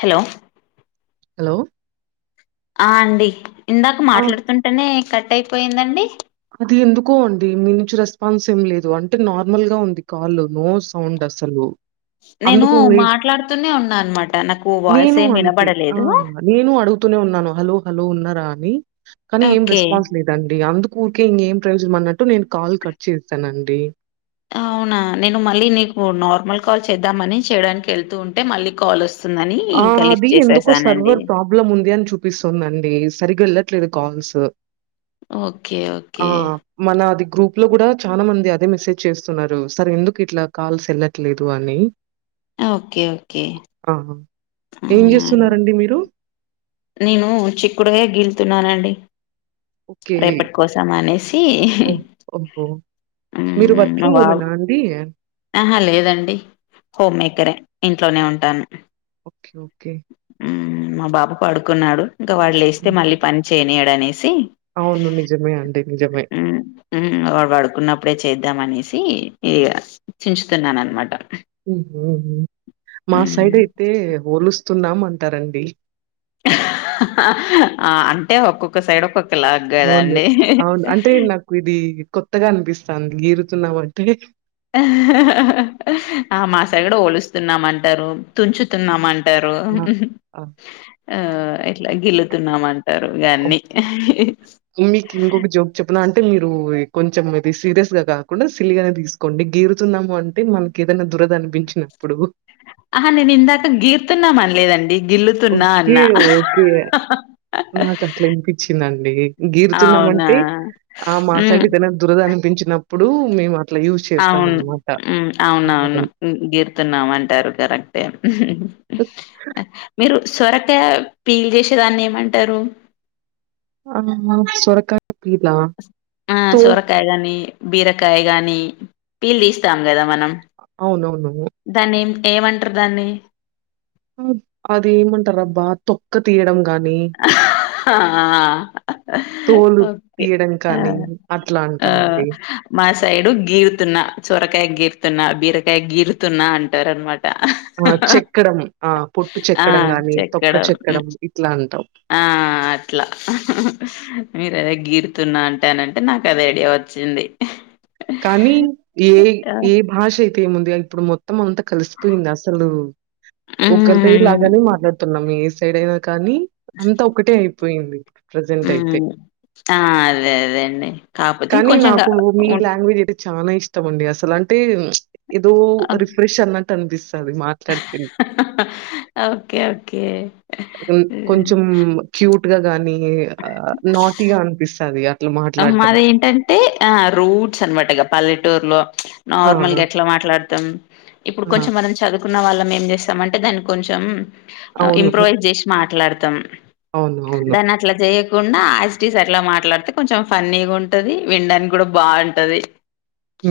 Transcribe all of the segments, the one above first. Hello hello ఆ అండి ఇందాక ఆ! మాట్లాడుతుంటేనే కట్ అయిపోయిందండి ఇది ఎందుకో అండి మీ నుంచి రెస్పాన్స్ ఏం లేదు అంటే నార్మల్ గా ఉంది కాల్ నో సౌండ్ అసలు నేను అందుకు నే మాట్లాడుతూనే ఉన్నా అనమాట నాకు వాయిస్ నేను ఏం అంతే. ఆ! వినబడలేదు నేను అడుగుతూనే ఉన్నాను హలో హలో ఉన్నరా అని కానీ ఏం ఓకే రెస్పాన్స్ లేదండి అందుకు కూర్కే ఇంకేం ప్రయోజనం అన్నట్టు నేను కాల్ కట్ చేసనండి అవునా నేను మళ్ళీ నీకు నార్మల్ కాల్ చేద్దామని చేయడానికి వెళ్తూ ఉంటే మళ్ళీ కాల్ వస్ వస్తుందని ఆ! ఇంకా అది లిఫ్ట్ ఎందుకో చేసేసానండి సర్వర్ ప్రాబ్లమ్ ఉంది అని చూపిస్తుంది అండి సరిగ్గా వెళ్ళట్లేదు కాల్స్ ఓకే ఆ! ఓకే మన అది గ్రూప్ లో కూడా చాలా మంది అదే మెసేజ్ చేస్తున్నారు సార్ ఎందుకు ఇట్లా కాల్స్ వెళ ట్లేదు అని ఓకే ఓకే ఆహా ఏం అవునా అండి చేస్తున్నారండి మీరు నేను చిక్కుడుగాయ గీలుతున్నానండి ఓకే. రేపటి కోసం అనేసి ఓహ్! ఓహో! మీరు మ్మ్, మా వర్కింగ్ బాబు ఉమెన్ ఆ అండి ఆహా లేదండి హోమ్ మేకరే ఇంట్లోనే ఉంటాను ఓకే ఓకే ఊ మా బాబు పడుకున్నాడు ఇంకా వాడు లేస్తే హ్మ్. మళ్ళీ పన్ చేయనీయడనేసి అవును నిజమే అండి నిజమే ఊ వాడు పడుకున్నప్పుడే చేద్దాం అనేసి ఇగ చించుతున్నా అనమాట ఊ హు ఉ మా సైడ్ మ్మ్ అయితే వొలుస్తున్నాం అంటారండి ఆ అంటే ఒక్కొక్క సైడ్ ఒక్కొక్క లాగ్ అవును. గదండి అవును. అంటే నాకు ఇది కొత్తగా అనిపిస్తంది ఏరుతున్నామంటే ఆ మా సైడ్ వోలుస్తున్నామంటారు తుంచుతున్నామం టారు ఆ! ఆ! ఆ ఇట్ల గిల్లుతున్నామం టారు ఇగ అన్నీ మీకి ఇంకొక జోక్ చెప్పిన అంటే మీరు కొంచెం ఇది సీరియస్ గా కాకుండా సిల్లిగానే తీస్ కొండి గీరుతున్నాము అంటే మనకి ఏదనా దురద అనిపించినప్పుడు ఆహా నేను ఇందాక గీర్తున్నాం అనలేదండి గిల్లుతున్నా ఓకే అన్నా ఓకే నాకట్లా వినిపించిందండి అవునా గీరుతున్నామంటే ఆ మాసైడ్ హ్మ్ ఏదైన దురద అనిపించినప్పుడు మేమ అవును ఉ ఆ అవునవును పదం. హు గీరుతున్నామంటారు కరెక్టే మీరు సొరకాయ పీల్ చేసేదాన్నేమంటారు ఆహా సొరకాయ పీల్ ఆ ఆ సొరకాయ గానీ బీరకాయ గానీ పీల్ తీస్తాం కదా మనం అవునవును దాన్నే ఏమంట్రు దాన్ని ఆ అది ఏమంటరబ్బా తొక్క తీయడం గాని ఆహ్ అ తోలు హా ఓకే తీయడం ఆ కానీ అట్లా ఆ అంటామండి. మా సైడు గీరుతున్నా సోరకాయ గీరుతున్నా బీరకాయ గీరుతున్నా అంటారనమాట ఆ చెక్కడం ఆ పొట్టు ఆ చెక్కడం గాని తొక్క హ్మ్. చెక్కడం ఇట్లా అంటాం ఆ అట్లా మీరదే గీరుతున్న అంటే అనంటే నాకదే ఐడియా వచ్చింది కానీ ఏ ఆ! ఏ భాష అయితే ఏముందిగా ఇప్పుడు మొత్తం అంతా కలిసిపోయింది అసలు ఒక్కతె హ్మ్ లాగానే మాట్లాడుతున్నాం ఏ సైడ్ అయినా కానీ అంత ఒకటే అయిపోయింది ప్రజెంట్ అయితే హ్మ్ ఆ అదే అదే అండి కాపోతే కొంచెం గా ఉండ్ లాంగ్గ్వేజ్ అయితే చాన ఇష్టం అండి అసలు అంటే ఏదో ఆహ్, రిఫ్రెష్ అన్నట్టనిపిస్తది ఓకే ఓకే క్యూట్ గా గాని ఆ నాటిగా అనిపిస్తాది మాదేంటంటే ఆ రూట్స్ అనమాట ఇగ పల్లెటూరులో ఆ! నార్మల్ గా ఎట్లా మాట్లాడతాం ఇప్పుడు ఆ! కొంచెం మనం చదువు కున్న వాళ్ళం ఏం చేస్తాం అంటే దాన్నీ కొంచెం అవును. ఇంప్రూవైజ్ జెసి మాట్లాడతాం అవును. అవును. దాన్ అట్ అట్లా చేయకుండా ఆజ్ టీజ్ అట్లా మాట్లాడితే కొంచెం ఫన్నీగుంటది విన్డానికి కూడా బాంటది ఉ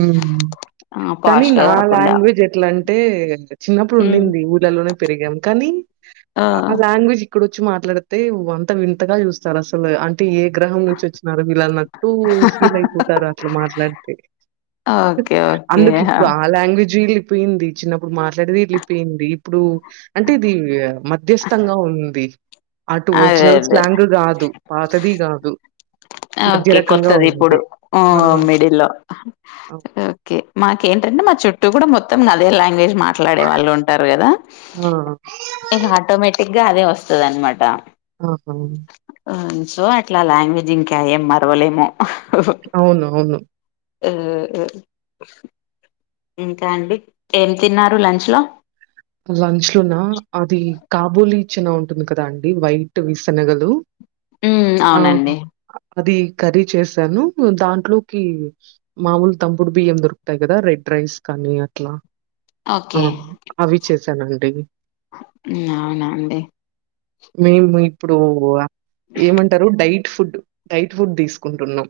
కానీ పాష్ గా నా కాకుండా లాంగ్వేజ్ ఎట్లాంటే చిన్నప్పుడు ఉమ్ ఉండింది ఊర్ లలోనే పెరిగాం కానీ ఆ లాంగ్వేజ్ ఇప్పుడోచ్చి మాట్లాడితే వంత వింతగా చూస్తారు అసలు అం టే ఎ గ్రహం నుంచి వచ్చినారు వీల్లన్నట్టు ఫీల్ అయిపోతారు అట్లా మాట్లాడితే. ఓకే ఓకే అందుకి ఇప్పుడా ఆ లాంగ్వేజ్ ఏళ్ళిపోయింది, చిన్నప్పుడు మాట్లాడేది ఏళ్ళిపోయింది, ఇప్పుడు అంటే ఇది మధ్యస్థంగా ఉంది అటు అదే ఒరిజినల్ అదే స్లాంగ్ కాదు. పాతది గాదు. ఆ మధ్య ఓకే రకంగా కొత్తది ఇప్పుడు ఉంది. ఆ మిడిల్లో అవ్ ఓకే మాకేంటంటే మా చుట్టూ కూడా మొ మొత్తం అదే లాంగ్వేజ్ మాట్లాడేవాళ్ళు ఉంటరు కదా. ఆ ఇగ ఆటోమేటిగ్గా అదే వస్తది అన్మాట. ఆహా ఆ సో అట్లా లాంగ్వేజ్ ఇంకా ఏం మరవలేము. అవును అవును. ఆ ఆ ఇంకా అండి. ఎం తిన్నారు లంచ్లో? లంచ్ లోనా అది కాబోలీ చనా ఉంటుంది కదా అండి వైట్ వి శనగలు. మ్మ్ ఆ అవునండి అది కర్రీ చేశాను, దాంట్లోకి మామూలు తంపుడు బియ్యం దొరుకుతయి కదా రెడ్ రైస్ కానీ అట్లా ఆ ఓకే అవి చేసానండి. అవునా అండి. మేము ఇప్పుడు ఏమంటరు డైట్ ఫుడ్ డైట్ ఫుడ్ తీసుకుంటున్నం.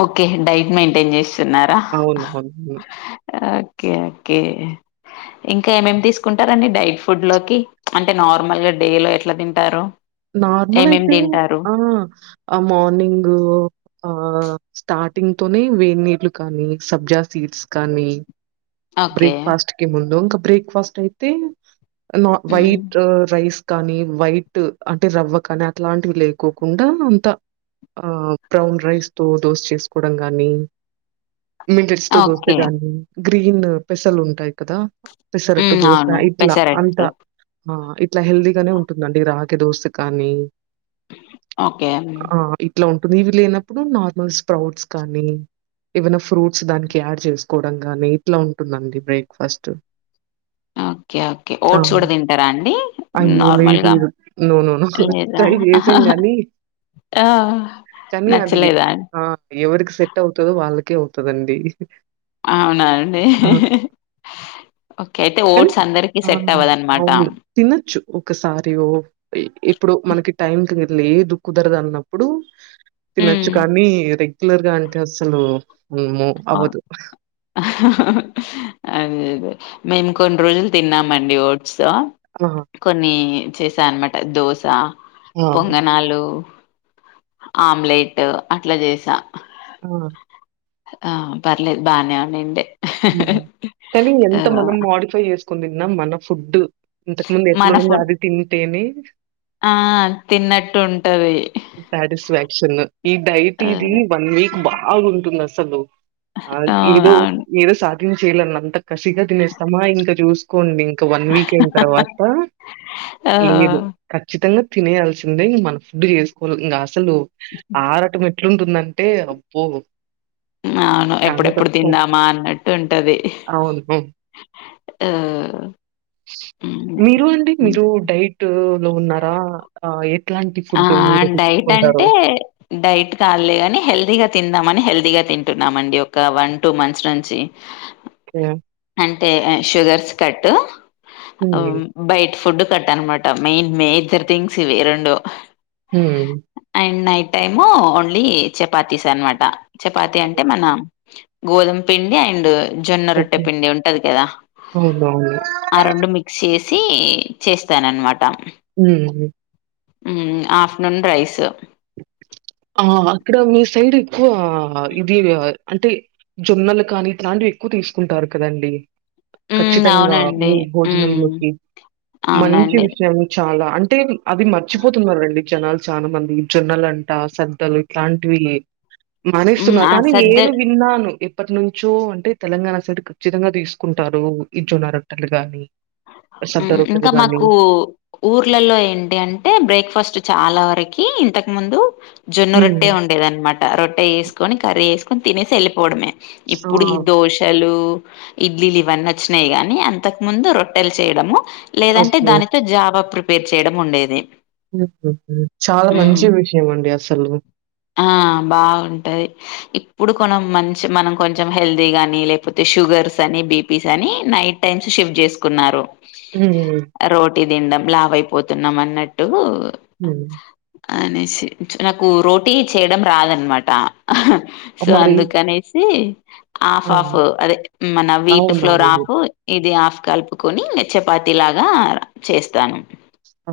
ఓకే డైట్ మెయింటేన్ చేస్తున్నారా హా అవునవును. ఆ ఓకే ఓకే ఇంకా ఏమేమి తీసుకుంటారండి డైట్ ఫుడ్ లోకి అంటే నార్మల్ డే లో ఎట్లా తింటారు. నార్మల్ ఏమేమి అయితే తింటారు ఆహా ఆ మార్నింగు ఆ స్టార్టింగ్ తోనే వేడి నీళ్లు కానీ, సబ్జా సీడ్స్ కానీ ఓకే బ్రేక్ఫాస్ట్ కి ముందు ఇంకా బ్రేక్ఫాస్ట్ అయితే నా మ్మ్ వైట్ రైస్ కానీ వైట్ అంటే రవ్వ కానీ అట్లాంటివి లేకోకుండా అంతా ఆ బ్రౌన్ రైస్ తో దోశ చేసుకోవడం గాని మిల్లెట్స్ తో దోసే ఓకే గానీ, గ్రీను పెసలుంటయి కదా పెసరట్టు మ్మ్ దోస అవును ఇట్లా అంతా పెసరట్టు ఆ ఇట్లా హెల్దీగానే ఉంటుందండి రాగి దోస కానీ ఓకే మ్మ్ ఆ ఇ ట్లా ఉంటుంది, ఇవి లేనప్పుడు నార్మల్ స్ప్రౌట్స్ కానీ ఏవన్నా ఫ్రూట్స్ దానికి యాడ్ చేసుకోవడం కానీ ఇట్లా ఉంటుందండి బ్రేక్ఫాస్ట్. ఓకే ఓకే ఆ ఓట్స్ కూడా తింటారా అండి అయ్యో లేదు నార్మల్గా నోనోనో లేదా ట్రై చేసాం గానీ ఆ కానీ అది నచ్చలేదా ఆ ఎవరికి సెట్ అవతదో వాళ్ళకే అవుతది అండి. అవునా అండి. ఓకే అయితే ఓట్స్ అందరికి సెట్ అవ్వదు అనమాట. తినచ్చు ఒకసారి ఓ ఇ ఇప్పుడు మనకి టైంకి లేదు కుదరదు అన్నప్పుడు తినొచ్చు హ్మ్. కానీ రెగ్యులర్గా అంటే అసలు అమ్మో అవ్వదు. హా హా హా అదే అదే మేము కొన్ని రోజులు తిన్నామండి ఓట్స్ ఆహా కొన్నీ చేసా అన్నమాట దోశా, ఆ! పొంగనాలు అమ్లెట్ అట్లా చేసా ఆ ఆ పర్లేదు బానే ఉండింది ఉ కానీ ఎంత మనం మామిడికాయ ఏసుకొని తిన్నా మన ఫుడ్ ఇంతకు ముందు ఎట్ల మన వండుతే ఫుడ్ అది తింటేనే ఉన్నట్టు ఉంటది సాటిస్ఫాక్షను ఈ డైట్ ఆ! ఇది వన్ వీక్ బా బాగుంటుంది అసలు అవును. అదేదో అవును. ఏదో సాధించేయాలనంత కసిగా తినేస్తామా ఇంకా జూస్ కోండి ఇంకా వన్ వీక్ అయిన తర్వాత ఆ! ఏం లేదు ఖచ్చితంగా తినేయాల్సిందే ఇంక మన ఫుడ్ చేసుకోవాలి ఇంకా అసలు ఆరాటం అయి ఎట్లుంటుందంటే అబ్బో ఆవును చాలా ఎప్పుడెప్పుడు కష్టం. తిందామా అన్నట్టు ఉంటది అవును మే ఉ మీరు అండి మీరు డైటూ లో ఉన్నారా ఆ ఎట్లాంటి ఆ ఫుడ్డు మీరు డైట్ తీసుకుంటారూ అంటే డైట్ కాలే కాని హెల్దీగా తిందామ అని హెల్దీగా తింటున్నాము అండి ఒక వన్ టూ మంత్స్ నుంచి ఓకే. అంటే షుగర్స్ కట్ అవ్ హ్మ్. బయట ఫుడ్ కట్ అన్నమాట మెయిన్ మేజర్ థింగ్స్ ఇవి రెండు హుమ్ అండ్ నైట్ టైమూ ఓన్లీ చపాతీస్ అనమాట చపాతీ అంటే మన గోధుమ పిండి అండ్ జొన్న రొట్టె ఓకే. పిండి ఉంటది కదా అవునవును. ఆ రెండు మిక్స్ చేసి చేస్తాను ఆన్నమాట ఉ ఉ ఆఫ్టర్నూన్ రైస్ ఆ అక్కడ మీ సైడ్ ఎక్కువ ఇది అంటే జొన్నలు కానీ ఇట్లాంటివి ఎక్కువ తీసుకుంటారు కదండీ హ్మ్. ఖచ్చితంగా అవునండి మీ హ్మ్. భోజనంలోకి మంచి అవునండి విషయం చాలా అంటే అవి మర్చిపోతున్నారు అండి జనాలు చాలా మంది జొన్నలంట సద్దలు ఇట్లాంటివి హ్మ్. మనేస్తున్నా ఆ కానీ సద్ద నేను విన్నాను ఏప్పటినుంచో అంటే తెలంగాణ సైడ్ ఖచ్చితంగా తీసుకుంటారు ఈ జొన్న రొట్టెలు గాని ఊ సద్ద ఇంకా రొట్టెలు గాని. మాకు ఊర్లలో ఏంటి అంటే బ్రేక్ఫాస్ట్ చాలా వరకి ఇంతకు ముందు జొన్న హ్మ్. రొట్టె ఉండేది ఆనమాట రొట్టె చేసుకొని కర్రీ వేసుకొని తినేసి వెళ్ళిపోవడమే ఆ! ఇప్పుడు ఈ దోశలు, ఇడ్లీలు ఇవన్నీ వచ్చినాయి గానీ అంతకు ముందు రొ ట్టెలు చేయడము లేదంటే ఓకే. దానితో జావా ప్రిపేర్ చేయడం ఉండేది చాలా హ్మ్. మంచి విషయం అండి అసలు ఆ బాగుంటది ఇప్పుడు కొనం మంచి మనం కొంచెం హెల్దీ గాని లేకపోతే షుగర్స్ అని బీపీస్ అని నైట్ టైమ్స్ షిఫ్ట్ చేసుకున్నారు ఉమ్ రోటీ తినడం లావైపోతున్నాం అన్నట్టూ ఉమ్ అనేసి నాకు రోటీ చేయడం రాదనమాట సో మరి అందుకనేసి హాఫ్ ఆ! ఆఫ్ అదే మన వీట్ ఫ్లోర్ అవునవును. ఆఫ్ ఇది ఆఫ్ కలుపుకొని చపాతి లాగా చేస్తాను ఆ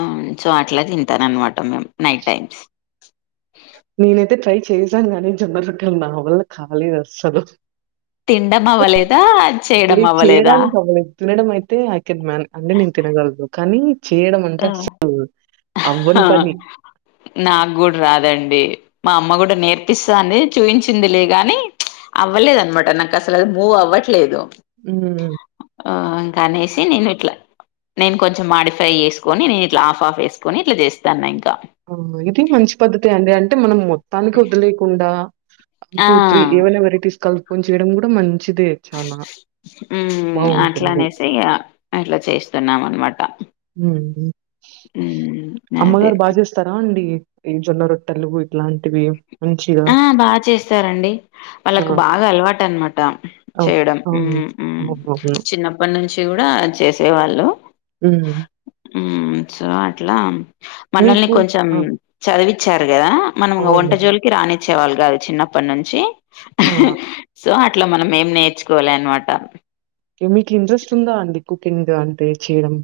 ఆ సో అట్లా తింటారన్నమాట మేము నైట్ టైమ్స్ నేనైతే ట్రై చేసాను గానీ జొన్న రొట్టెలు నావల్ల కాలేదు అస్సలు తినడం అవ్వలేదా చేయడం లేదు అవ్వలేదా చేయడానికి అవ్వలేదు. తినడం అయితే ఐ కెన్ మ్యానేజె అంటే నేను తినగలను కానీ చేయడం అంటే ఆ అసలు అవ్వని పని నాకు కూడా రాదండి మా అమ్మ కూడా నేర్పిస్తాంది చూపించిందిలే గాని అవ్వలేదు అనమాట నాకు అసలు మువ్ అవ్వట్లేదు ఉమ్ ఆ ఇంకా అనేసి నేను ఇట్లా నేను కొంచెం మాడిఫై చేసు కొని నేను ఇట్లా ఆఫ్ ఆఫ్ వేసుకొని ఇట్లా చేస్తాన్నా ఇంకా ఆ ఇది మంచి పద్ధతి అండి అంటే మనం మొత్తానికి వదిలేయకుండా టూ ఆ టు త్రీ ఏవైనా వెరైటీస్ కలుపుకొని చేయడం కూడా మంచిదే చానా ఉమ్ అట్ల బావుంటుంది. అనేసి ఇగ అట్ల చేస్తున్నాం అనమాట ఉమ్ ఊ అమ్మగారు బా చేస్తారా అండి ఈ జొన్న రొట్టెలు ఇట్లాంటివి మంచిగా? ఆ బా చేస్తారండి ఆ! వాళ్ళకు బాగా అలవాటు అనమాట ఓహ్! చేయడం అవును. ఉమ్ ఉమ్ అవునవును. చిన్న ప్పటి నుంచి కూడా చేసేవాళ్ళు ఉమ్ సో అట్లా మనల్ని మీకు కొంచెం ఆ! చదివిచ్చారు కదా మనం అవునవును. వంటజోలికి రానిచ్చేవాళ్ళు కాదు చిన్నప్పటి నుంచి ఆ సో అట్ల మనం ఏం నేర్చుకోలే అనమాట మీకు ఇంట్రెస్ట్ ఉందా అండి కుకింగ్ అంటే చేయడం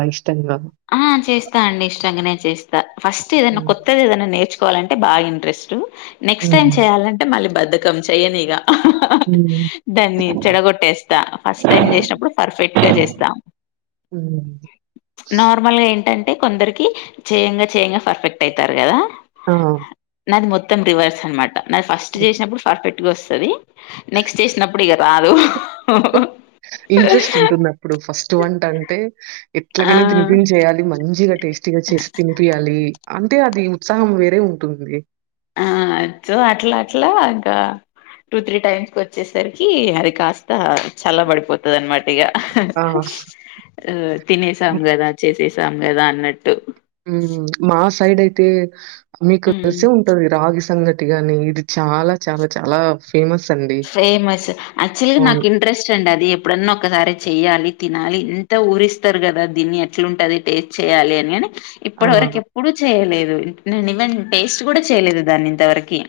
లైఫ్ స్టైల్ గా ఆ చేస్తా అండి ఇష్టంగానే చేస్తా ఫస్ట్ ఏదన్నా హ్మ్. కొత్తది ఏదన్నా నేర్చు కోవాలంటే బాగా ఇంట్రెస్ట్ నెక్స్ట్ టైం హ్మ్. చేయాలంటే మళ్ళీ బధకం చెయనిగ ఉమ్ దాన్ని చెడగొట్టేస్తా ఫస్ట్ టైం చేసినప్పుడు పర్ఫెక్ట్ గా చేస్తా ఉ నార్మల్గా ఏంటంటే కొందరికి చేయంగా చేయంగా పర్ఫెక్ట్ అయితారు కదా ఆ నాది మొత్తం రివర్స్ అనమాట నాది ఫస్ట్ చేసినప్పుడు పర్ఫెక్ట్ గా వస్తది నెక్స్ట్ చేసినప్పుడు ఇగ రాదు ఇంట్రెస్ట్ ఉంటుంది అప్పుడు ఫస్ట్ వంట అంటే ఆ ఎట్లాగైనా దీని ఏం చేయాలి మంచిగా టేస్టీగా చేసి తినిపియాలి అంటే అది ఉత్సాహం వేరే ఉంటుంది ఆ సో అట్లా అట్లా ఇంకా టూ త్రీ టైమ్స్ కు వచ్చేసరికి అది కాస్త చల్ల పడిపోతుంది అనమాట ఇక ఆ తినసాం కదా చేసేసాం కదా అన్నట్టు మా సైడ్ అయితే మీకు హ్మ్ తెలిసే ఉంటది రాగి సంగటి కానీ ఇది చాలా చాలా చాలా ఫేమస్ అండి ఫేమస్ ఆక్చువల్ గ నాకు అవును. ఇంట్రెస్ట్ అండి అది ఇప్పుడన్న ఒకసారి చెయ్యాలి తినాలి ఎంత ఊరిస్తారు కదా దీన్ని ఎట్లాంటది టేస్ట్ చేయ్యాలి అని అని ఇప్పటి ఆ! వరకు ఎప్పుడు చేయలేదు నేను ఇవెన్ టేస్ట్ కూడా చేయలేదు దాన్ని ఇంతవరకి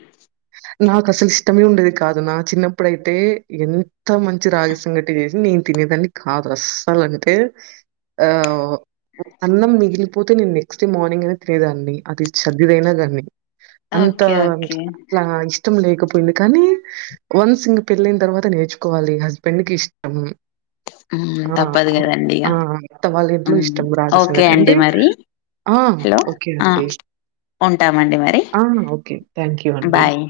నాకు అసలు ఇష్టమే ఉండేది కాదు నా చిన్నప్పుడయితే ఎంత మంచి రాగసంగటి చేసినా నేను తినేదాన్ని కాదు అస్సలు అంటే ఆ అన్నం మిగిలిపోతే నేను నెక్స్ట్ డే మార్నింగ్ అయినా తినేదాన్ని అది చదిదైనాగాని అంతా ఓకే ఓకే అట్లా ఇష్టం లేకపోయింది కానీ వన్స్ ఇంకా పెళ్లయిన తర్వాత నేర్చుకోవాలి హస్బెండ్ కి ఇష్టం ఆ తప్పదు కదండి ఇగ ఆ! అత్త వాళ్ళ ఇంట్లో ఇష్టం రాగి ఓకే సంగటి. అండి అంటే మరి ఆ! హలో ఓకే ఆ అండి. ఉంటామండి మరి ఆ! ఓకే. థాంక్ యూ అండి. బాయ్